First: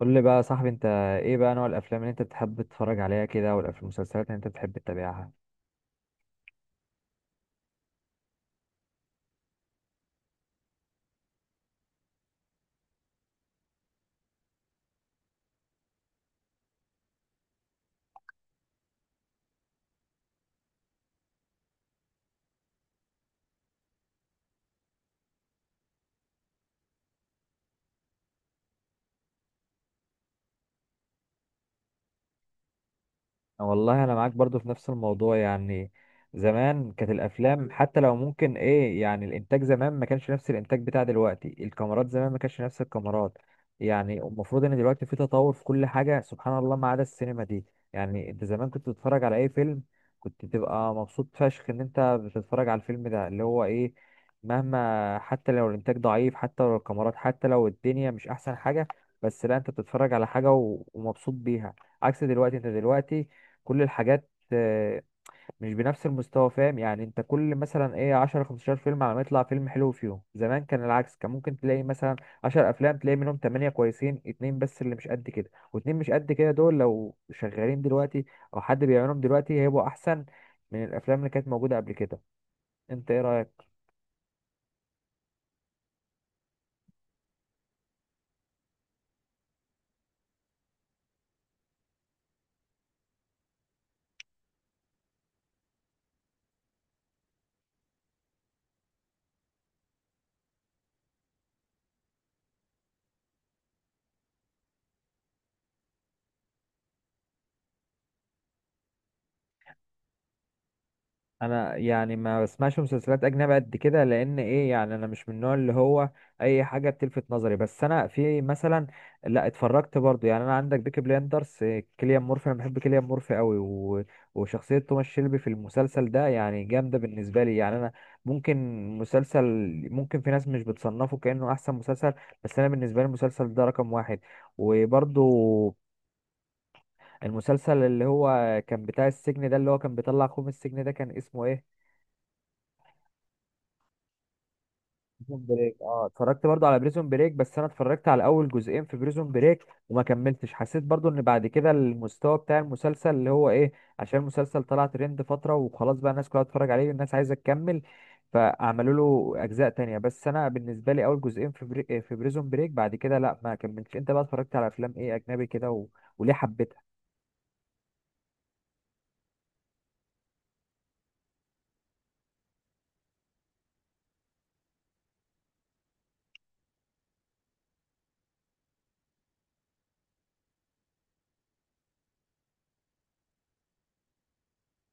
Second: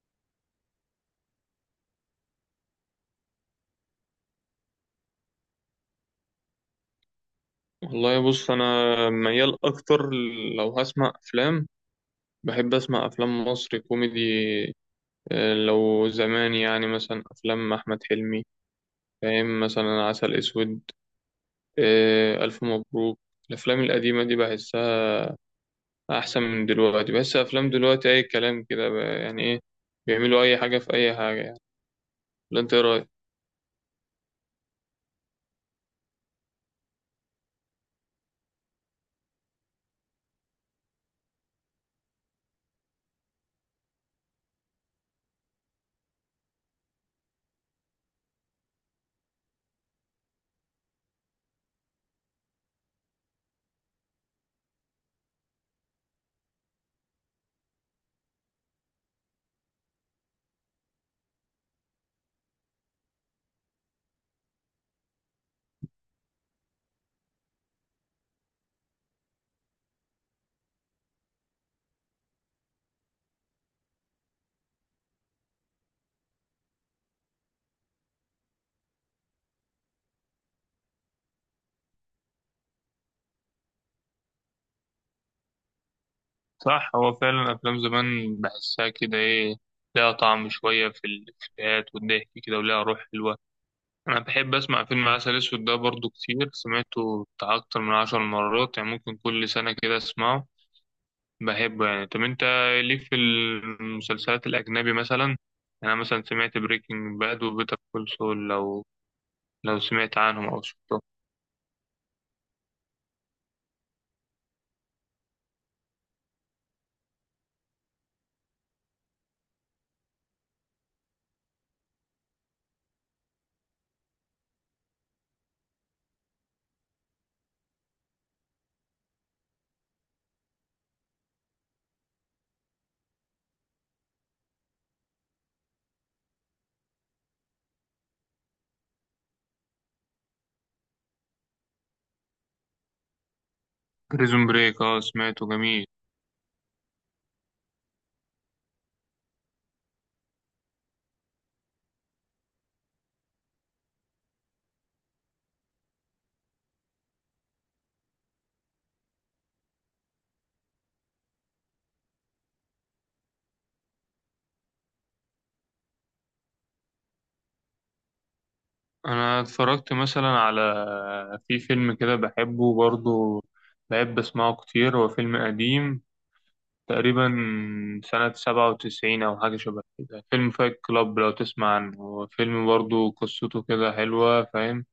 قول لي بقى يا صاحبي انت، ايه بقى نوع الافلام اللي انت بتحب تتفرج عليها كده والمسلسلات اللي انت بتحب تتابعها؟ والله بص انا ميال اكتر لو هسمع افلام. بحب اسمع افلام مصري كوميدي. لو زمان يعني مثلا افلام احمد حلمي، فاهم؟ مثلا عسل اسود، الف مبروك. الافلام القديمه دي بحسها احسن من دلوقتي. بحس افلام دلوقتي اي كلام كده يعني ايه، بيعملوا اي حاجه في اي حاجه يعني. ولا انت إيه رايك؟ والله انا معاك برضو في نفس الموضوع يعني. زمان كانت الافلام حتى لو ممكن ايه يعني الانتاج زمان ما كانش نفس الانتاج بتاع دلوقتي، الكاميرات زمان ما كانش نفس الكاميرات. يعني المفروض ان دلوقتي في تطور في كل حاجة سبحان الله ما عدا السينما دي. يعني انت زمان كنت تتفرج على اي فيلم كنت تبقى مبسوط فشخ ان انت بتتفرج على الفيلم ده اللي هو ايه، مهما حتى لو الانتاج ضعيف حتى لو الكاميرات حتى لو الدنيا مش احسن حاجة، بس لا انت بتتفرج على حاجة ومبسوط بيها. عكس دلوقتي، انت دلوقتي كل الحاجات آه، مش بنفس المستوى. فاهم يعني انت كل مثلا ايه 10 15 فيلم على ما يطلع فيلم حلو فيهم. زمان كان العكس، كان ممكن تلاقي مثلا 10 افلام تلاقي منهم 8 كويسين، اتنين بس اللي مش قد كده، واتنين مش قد كده دول لو شغالين دلوقتي او حد بيعملهم دلوقتي هيبقوا احسن من الافلام اللي كانت موجودة قبل كده. انت ايه رأيك؟ صح، هو فعلا أفلام زمان بحسها كده إيه، لها طعم شوية في الإفيهات والضحك كده ولها روح حلوة. أنا بحب أسمع فيلم عسل أسود ده برضو، كتير سمعته بتاع أكتر من 10 مرات يعني، ممكن كل سنة كده أسمعه، بحبه يعني. طب أنت ليك في المسلسلات الأجنبي مثلا؟ يعني أنا مثلا سمعت بريكنج باد وبيتر كول سول، لو سمعت عنهم أو شفته؟ انا يعني ما بسمعش مسلسلات اجنبي قد كده، لان ايه يعني انا مش من النوع اللي هو اي حاجه بتلفت نظري. بس انا في مثلا، لا اتفرجت برضو، يعني انا عندك بيكي بليندرز، كيليان مورفي. انا بحب كيليان مورفي قوي و... وشخصيه توماس شيلبي في المسلسل ده يعني جامده بالنسبه لي. يعني انا ممكن مسلسل، ممكن في ناس مش بتصنفه كانه احسن مسلسل، بس انا بالنسبه لي المسلسل ده رقم واحد. وبرضو المسلسل اللي هو كان بتاع السجن ده اللي هو كان بيطلع اخوه من السجن ده كان اسمه ايه؟ بريزون بريك، أه بريزون سمعته بريك، جميل. اه، اتفرجت برضو على بريزون بريك، بس انا اتفرجت على اول جزئين في بريزون بريك وما كملتش. حسيت برضو ان بعد كده المستوى بتاع المسلسل اللي هو ايه، عشان المسلسل طلع ترند فترة وخلاص بقى الناس كلها بتتفرج عليه والناس عايزة تكمل فعملوا له اجزاء تانية. بس انا بالنسبة لي اول جزئين في في بريزون بريك، بعد كده لا ما كملتش. انت بقى اتفرجت على افلام ايه اجنبي كده و... وليه حبيتها؟ أنا اتفرجت مثلا على، في فيلم كده بحبه برضو، بحب أسمعه كتير. هو فيلم قديم تقريبا سنة 97 أو حاجة شبه كده، فيلم فايت كلاب. لو تسمع عنه، هو فيلم برضه قصته كده حلوة، فاهم؟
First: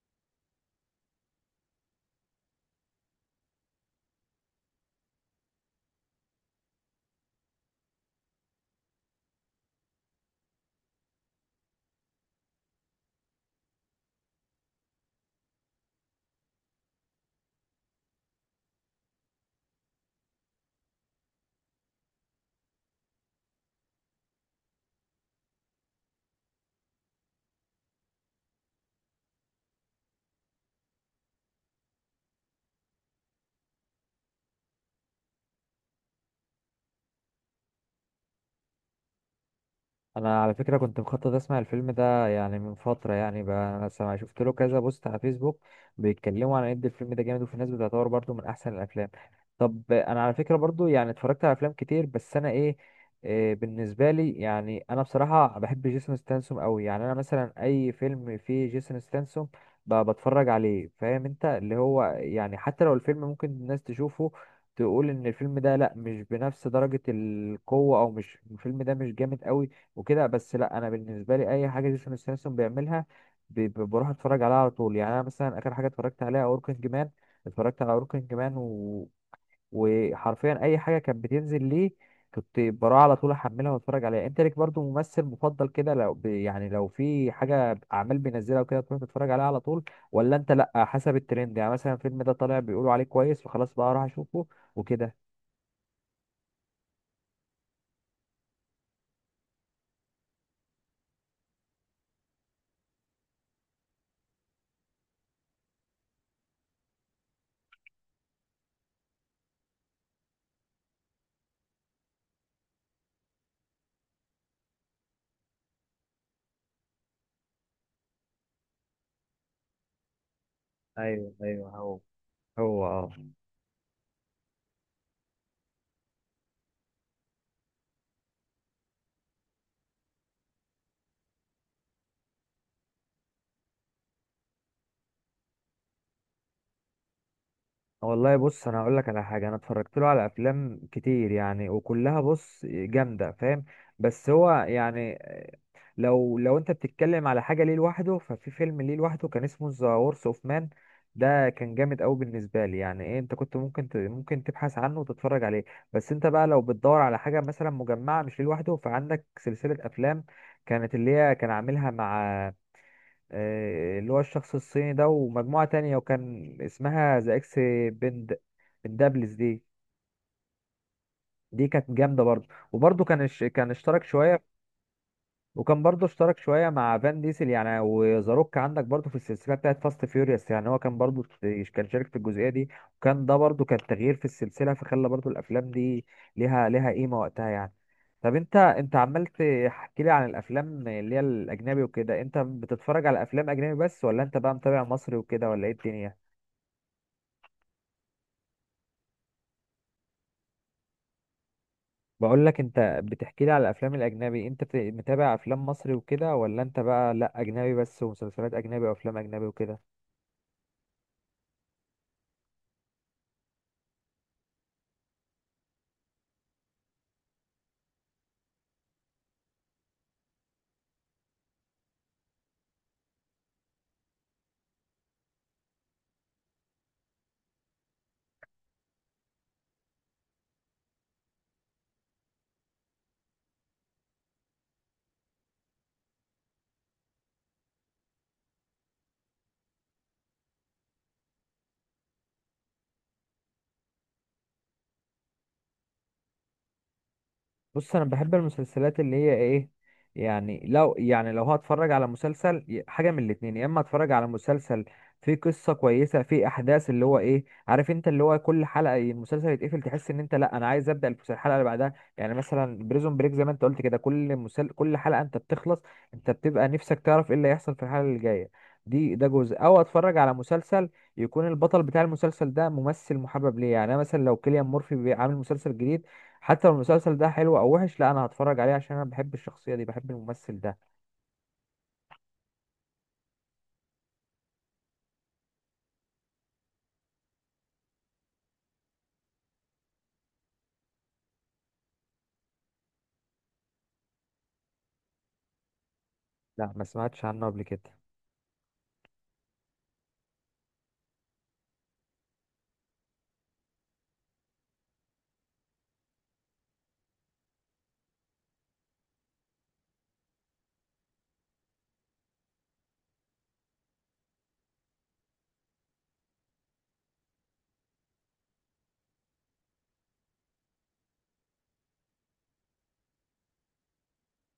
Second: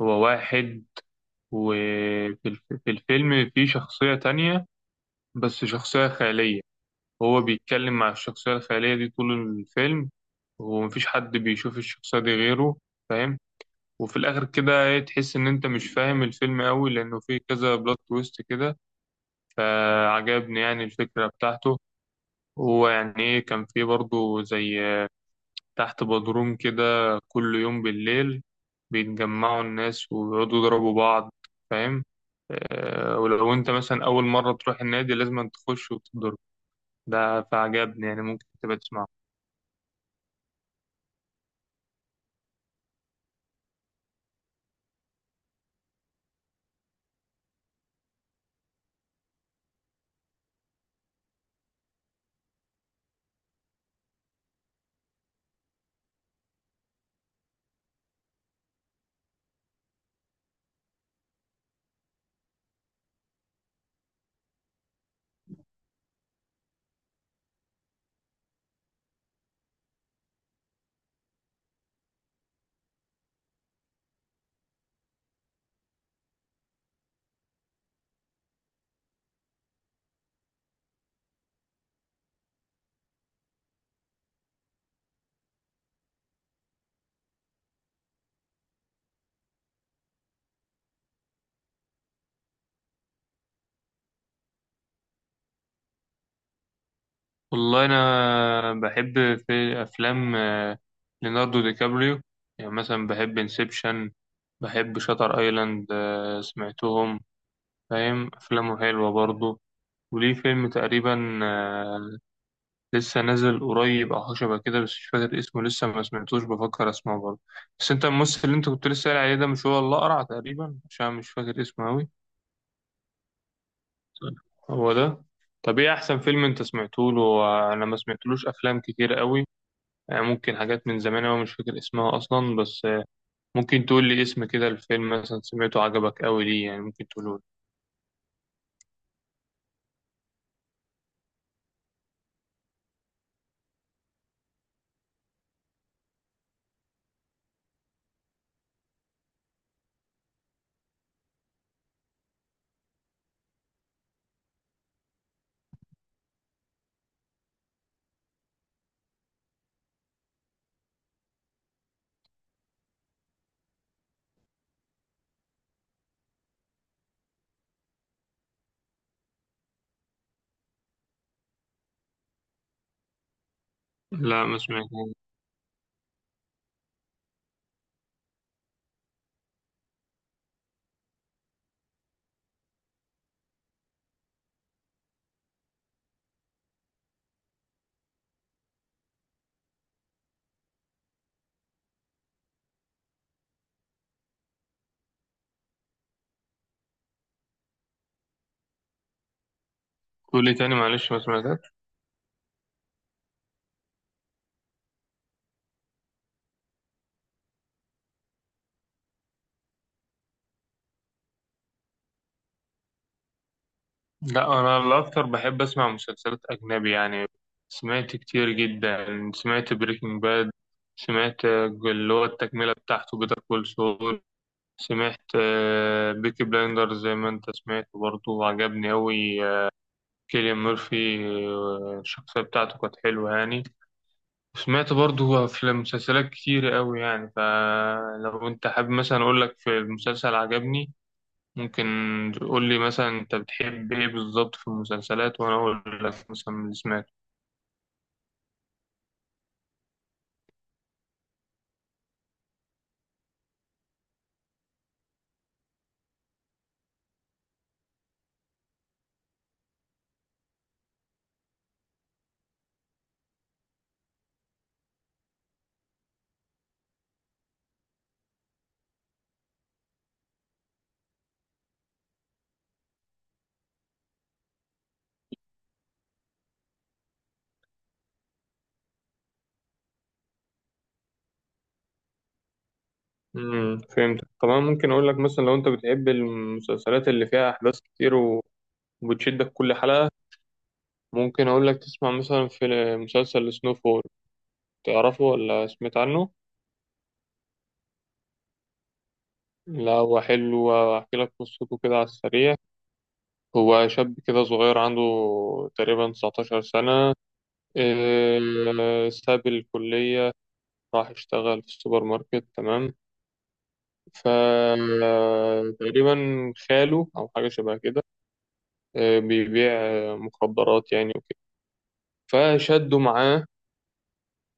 هو واحد، في الفيلم في شخصية تانية بس شخصية خيالية. هو بيتكلم مع الشخصية الخيالية دي طول الفيلم، ومفيش حد بيشوف الشخصية دي غيره، فاهم؟ وفي الآخر كده إيه، تحس إن أنت مش فاهم الفيلم أوي، لأنه فيه كذا بلوت تويست كده. فعجبني يعني الفكرة بتاعته. هو يعني ايه، كان في برضه زي تحت بدروم كده، كل يوم بالليل بيتجمعوا الناس ويقعدوا يضربوا بعض، فاهم؟ ولو انت مثلا اول مرة تروح النادي لازم تخش وتضرب. ده فعجبني يعني، ممكن تبقى تسمعه. انا على فكره كنت مخطط اسمع الفيلم ده يعني من فتره يعني، بقى انا سمع شفت له كذا بوست على فيسبوك بيتكلموا عن قد الفيلم ده جامد، وفي ناس بتعتبره برضو من احسن الافلام. طب انا على فكره برضو يعني اتفرجت على افلام كتير، بس انا ايه, إيه بالنسبه لي يعني انا بصراحه بحب جيسون ستانسوم قوي. يعني انا مثلا اي فيلم فيه جيسون ستانسوم بتفرج عليه. فاهم انت اللي هو يعني حتى لو الفيلم ممكن الناس تشوفه تقول ان الفيلم ده لا مش بنفس درجة القوة او مش الفيلم ده مش جامد قوي وكده، بس لا انا بالنسبه لي اي حاجه جيسون ستاثام بيعملها بروح اتفرج عليها على طول. يعني انا مثلا اخر حاجه اتفرجت عليها اوركينج مان، اتفرجت على اوركينج مان و... وحرفيا اي حاجه كانت بتنزل ليه كنت بروح على طول احملها واتفرج عليها. انت ليك برضو ممثل مفضل كده لو ب... يعني لو في حاجه اعمال بينزلها وكده تروح تتفرج عليها على طول، ولا انت لا حسب الترند يعني مثلا الفيلم ده طالع بيقولوا عليه كويس فخلاص بقى اروح اشوفه وكده؟ والله انا بحب في افلام ليوناردو دي كابريو. يعني مثلا بحب انسبشن، بحب شاتر ايلاند، سمعتهم؟ فاهم، افلامه حلوة برضه. وليه فيلم تقريبا لسه نازل قريب او حاجه شبه كده، بس مش فاكر اسمه، لسه ما سمعتوش، بفكر اسمعه برضه. بس انت الممثل اللي انت كنت لسه قايل عليه ده، مش هو الاقرع تقريبا؟ عشان مش ايوه فاكر ايوه اسمه هو، قوي. هو اه. هو ده؟ طب ايه احسن فيلم انت سمعته له؟ انا ما سمعتلوش افلام كتير قوي، يعني ممكن حاجات من زمان أوي مش فاكر اسمها اصلا، بس ممكن تقول لي اسم كده الفيلم مثلا سمعته عجبك قوي ليه، يعني ممكن تقوله والله بص انا هقول لك على حاجه، انا اتفرجت له على افلام كتير يعني وكلها بص جامده فاهم. بس هو يعني لو انت بتتكلم على حاجه ليه لوحده، ففي فيلم ليه لوحده كان اسمه ذا وورس اوف مان، ده كان جامد قوي بالنسبه لي يعني ايه، انت كنت ممكن ممكن تبحث عنه وتتفرج عليه. بس انت بقى لو بتدور على حاجه مثلا مجمعه مش ليه لوحده، فعندك سلسله افلام كانت اللي هي كان عاملها مع آه، اللي هو الشخص الصيني ده ومجموعة تانية وكان اسمها ذا اكس بند بندابلز. دي دي كانت جامدة برضه، وبرضه كان كان اشترك لي. شوية لا ما سمعتوش. وكان برضه اشترك شويه مع فان ديسل يعني، وزاروك عندك برضه في السلسله بتاعت فاست فيوريوس. يعني هو كان برضه كان شارك في الجزئيه دي، وكان ده برضه كان تغيير في السلسله فخلى برضه الافلام دي ليها قيمه وقتها يعني. طب انت، انت عمال تحكي لي عن الافلام اللي هي الاجنبي وكده، انت بتتفرج على افلام اجنبي بس ولا انت بقى متابع مصري وكده، ولا ايه الدنيا؟ قول لي تاني معلش، ما سمعتش. بقول لك انت بتحكي لي على الافلام الاجنبي، انت متابع افلام مصري وكده ولا انت بقى لا اجنبي بس ومسلسلات اجنبي وافلام اجنبي وكده؟ لا، انا الاكتر بحب اسمع مسلسلات اجنبي يعني، سمعت كتير جدا. سمعت بريكنج باد، سمعت اللي هو التكمله بتاعته بيتر كول سول، سمعت بيكي بلايندر زي ما انت سمعت برضه وعجبني أوي، كيليان ميرفي، الشخصيه بتاعته كانت حلوه يعني. سمعت برضه في مسلسلات كتير أوي يعني، فلو انت حابب مثلا اقول لك في المسلسل عجبني، ممكن تقول لي مثلا انت بتحب ايه بالظبط في المسلسلات، وانا اقول لك مثلا من اللي سمعته. بص انا بحب المسلسلات اللي هي ايه، يعني لو يعني لو هتفرج على مسلسل حاجه من الاتنين، يا اما اتفرج على مسلسل فيه قصه كويسه فيه احداث اللي هو ايه عارف انت اللي هو كل حلقه المسلسل يتقفل تحس ان انت لا انا عايز ابدا الحلقه اللي بعدها، يعني مثلا بريزون بريك زي ما انت قلت كده كل كل حلقه انت بتخلص انت بتبقى نفسك تعرف ايه اللي هيحصل في الحلقه اللي جايه. دي ده جزء، او اتفرج على مسلسل يكون البطل بتاع المسلسل ده ممثل محبب ليه، يعني انا مثلا لو كيليان مورفي عامل مسلسل جديد، حتى لو المسلسل ده حلو او وحش لا انا هتفرج عليه عشان انا بحب الشخصيه دي بحب الممثل ده. فهمت. طبعا ممكن اقول لك مثلا، لو انت بتحب المسلسلات اللي فيها احداث كتير وبتشدك كل حلقة، ممكن اقول لك تسمع مثلا في مسلسل سنو فول. تعرفه ولا سمعت عنه؟ لا ما سمعتش عنه قبل كده. لا هو حلو، احكي لك قصته كده على السريع. هو شاب كده صغير عنده تقريبا 19 سنة. إيه، ساب الكلية راح اشتغل في السوبر ماركت، تمام؟ فتقريبا خاله أو حاجة شبه كده، بيبيع مخدرات يعني وكده، فشده معاه،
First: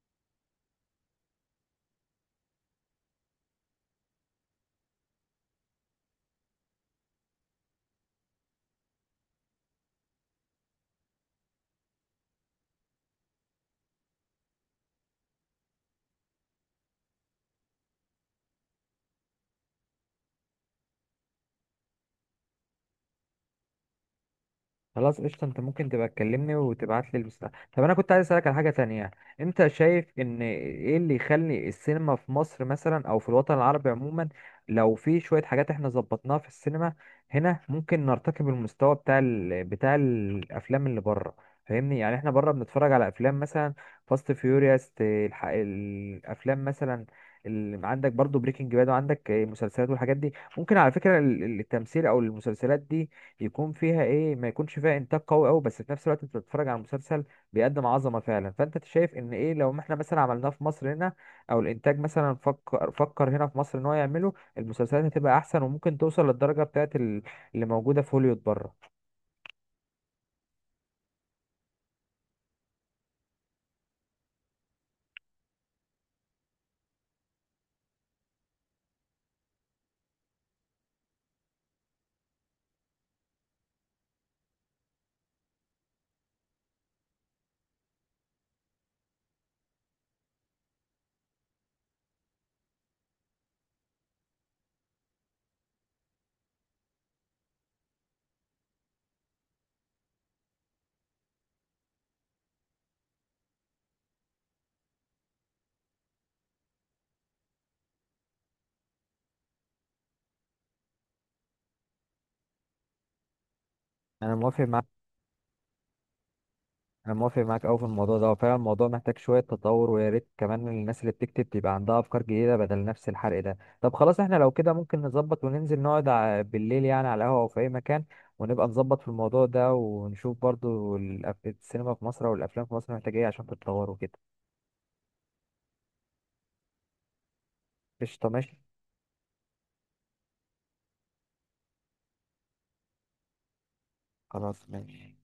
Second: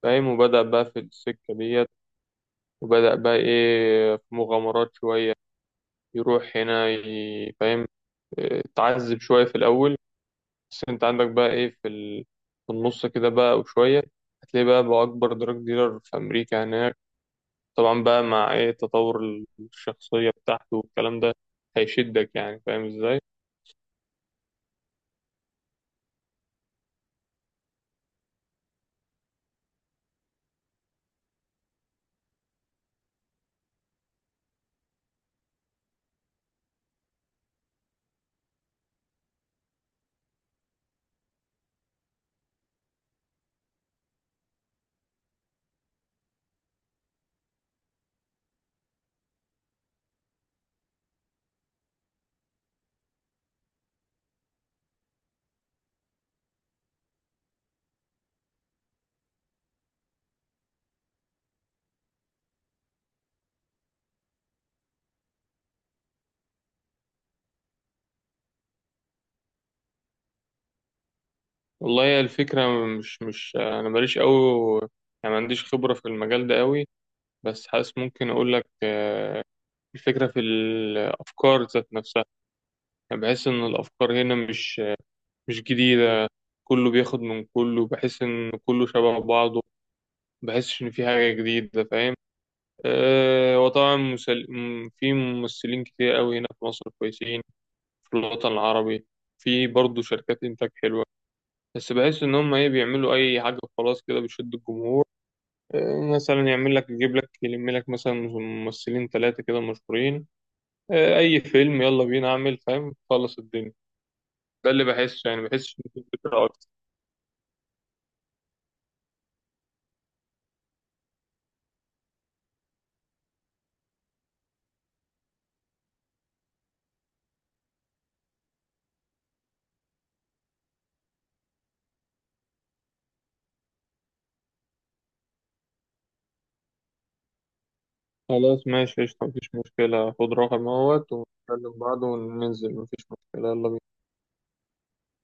فاهم؟ وبدأ بقى في السكة ديت، وبدأ بقى إيه في مغامرات شوية يروح هنا فاهم؟ تعذب شوية في الأول، بس أنت عندك بقى إيه في في النص كده بقى وشوية هتلاقي بقى أكبر دراج ديلر في أمريكا هناك. طبعا بقى مع إيه تطور الشخصية بتاعته والكلام ده، هيشدك يعني فاهم إزاي؟ خلاص قشطة، انت ممكن تبقى تكلمني وتبعت لي المستقبل. طب انا كنت عايز اسألك على حاجة تانية، انت شايف ان ايه اللي يخلي السينما في مصر مثلا او في الوطن العربي عموما، لو في شوية حاجات احنا ظبطناها في السينما هنا ممكن نرتقي بالمستوى بتاع بتاع الافلام اللي بره؟ فاهمني يعني احنا بره بنتفرج على افلام مثلا فاست فيوريوس، الافلام مثلا عندك برضو بريكنج باد وعندك مسلسلات والحاجات دي. ممكن على فكرة التمثيل او المسلسلات دي يكون فيها ايه، ما يكونش فيها انتاج قوي قوي، بس في نفس الوقت انت بتتفرج على مسلسل بيقدم عظمه فعلا. فانت شايف ان ايه لو ما احنا مثلا عملناه في مصر هنا، او الانتاج مثلا فكر هنا في مصر ان هو يعمله، المسلسلات هتبقى احسن وممكن توصل للدرجه بتاعت اللي موجوده في هوليوود بره. والله هي الفكرة، مش أنا ماليش أوي يعني، ما عنديش خبرة في المجال ده أوي، بس حاسس ممكن أقول لك الفكرة في الأفكار ذات نفسها. يعني بحس إن الأفكار هنا مش جديدة. كله بياخد من كله، بحس إن كله شبه بعضه، بحسش إن في حاجة جديدة، فاهم؟ وطبعا في ممثلين كتير أوي هنا في مصر كويسين، في الوطن العربي في برضه شركات إنتاج حلوة، بس بحس إن هم إيه بيعملوا أي حاجة خلاص كده بتشد الجمهور. مثلا يعمل لك يجيب لك يلم لك مثلا ممثلين 3 كده مشهورين، أي فيلم يلا بينا أعمل، فاهم؟ خلص الدنيا. انا ده اللي موافق. بحسه يعني، بحسش إن في فكرة أكتر. انا موافق معاك قوي في الموضوع ده، وفعلا الموضوع محتاج شويه تطور، ويا ريت كمان الناس اللي بتكتب تبقى عندها افكار جديده بدل نفس الحرق ده. طب خلاص احنا لو كده ممكن نظبط وننزل نقعد بالليل يعني على قهوه او في اي مكان، ونبقى نظبط في الموضوع ده ونشوف برضو السينما في مصر او الافلام في مصر محتاجه ايه عشان تتطور وكده. قشطه ماشي. خلاص ماشي قشطة، مفيش مشكلة، خد رقم اهوت ونكلم بعض وننزل، مفيش مشكلة، يلا بينا. خلاص ماشي.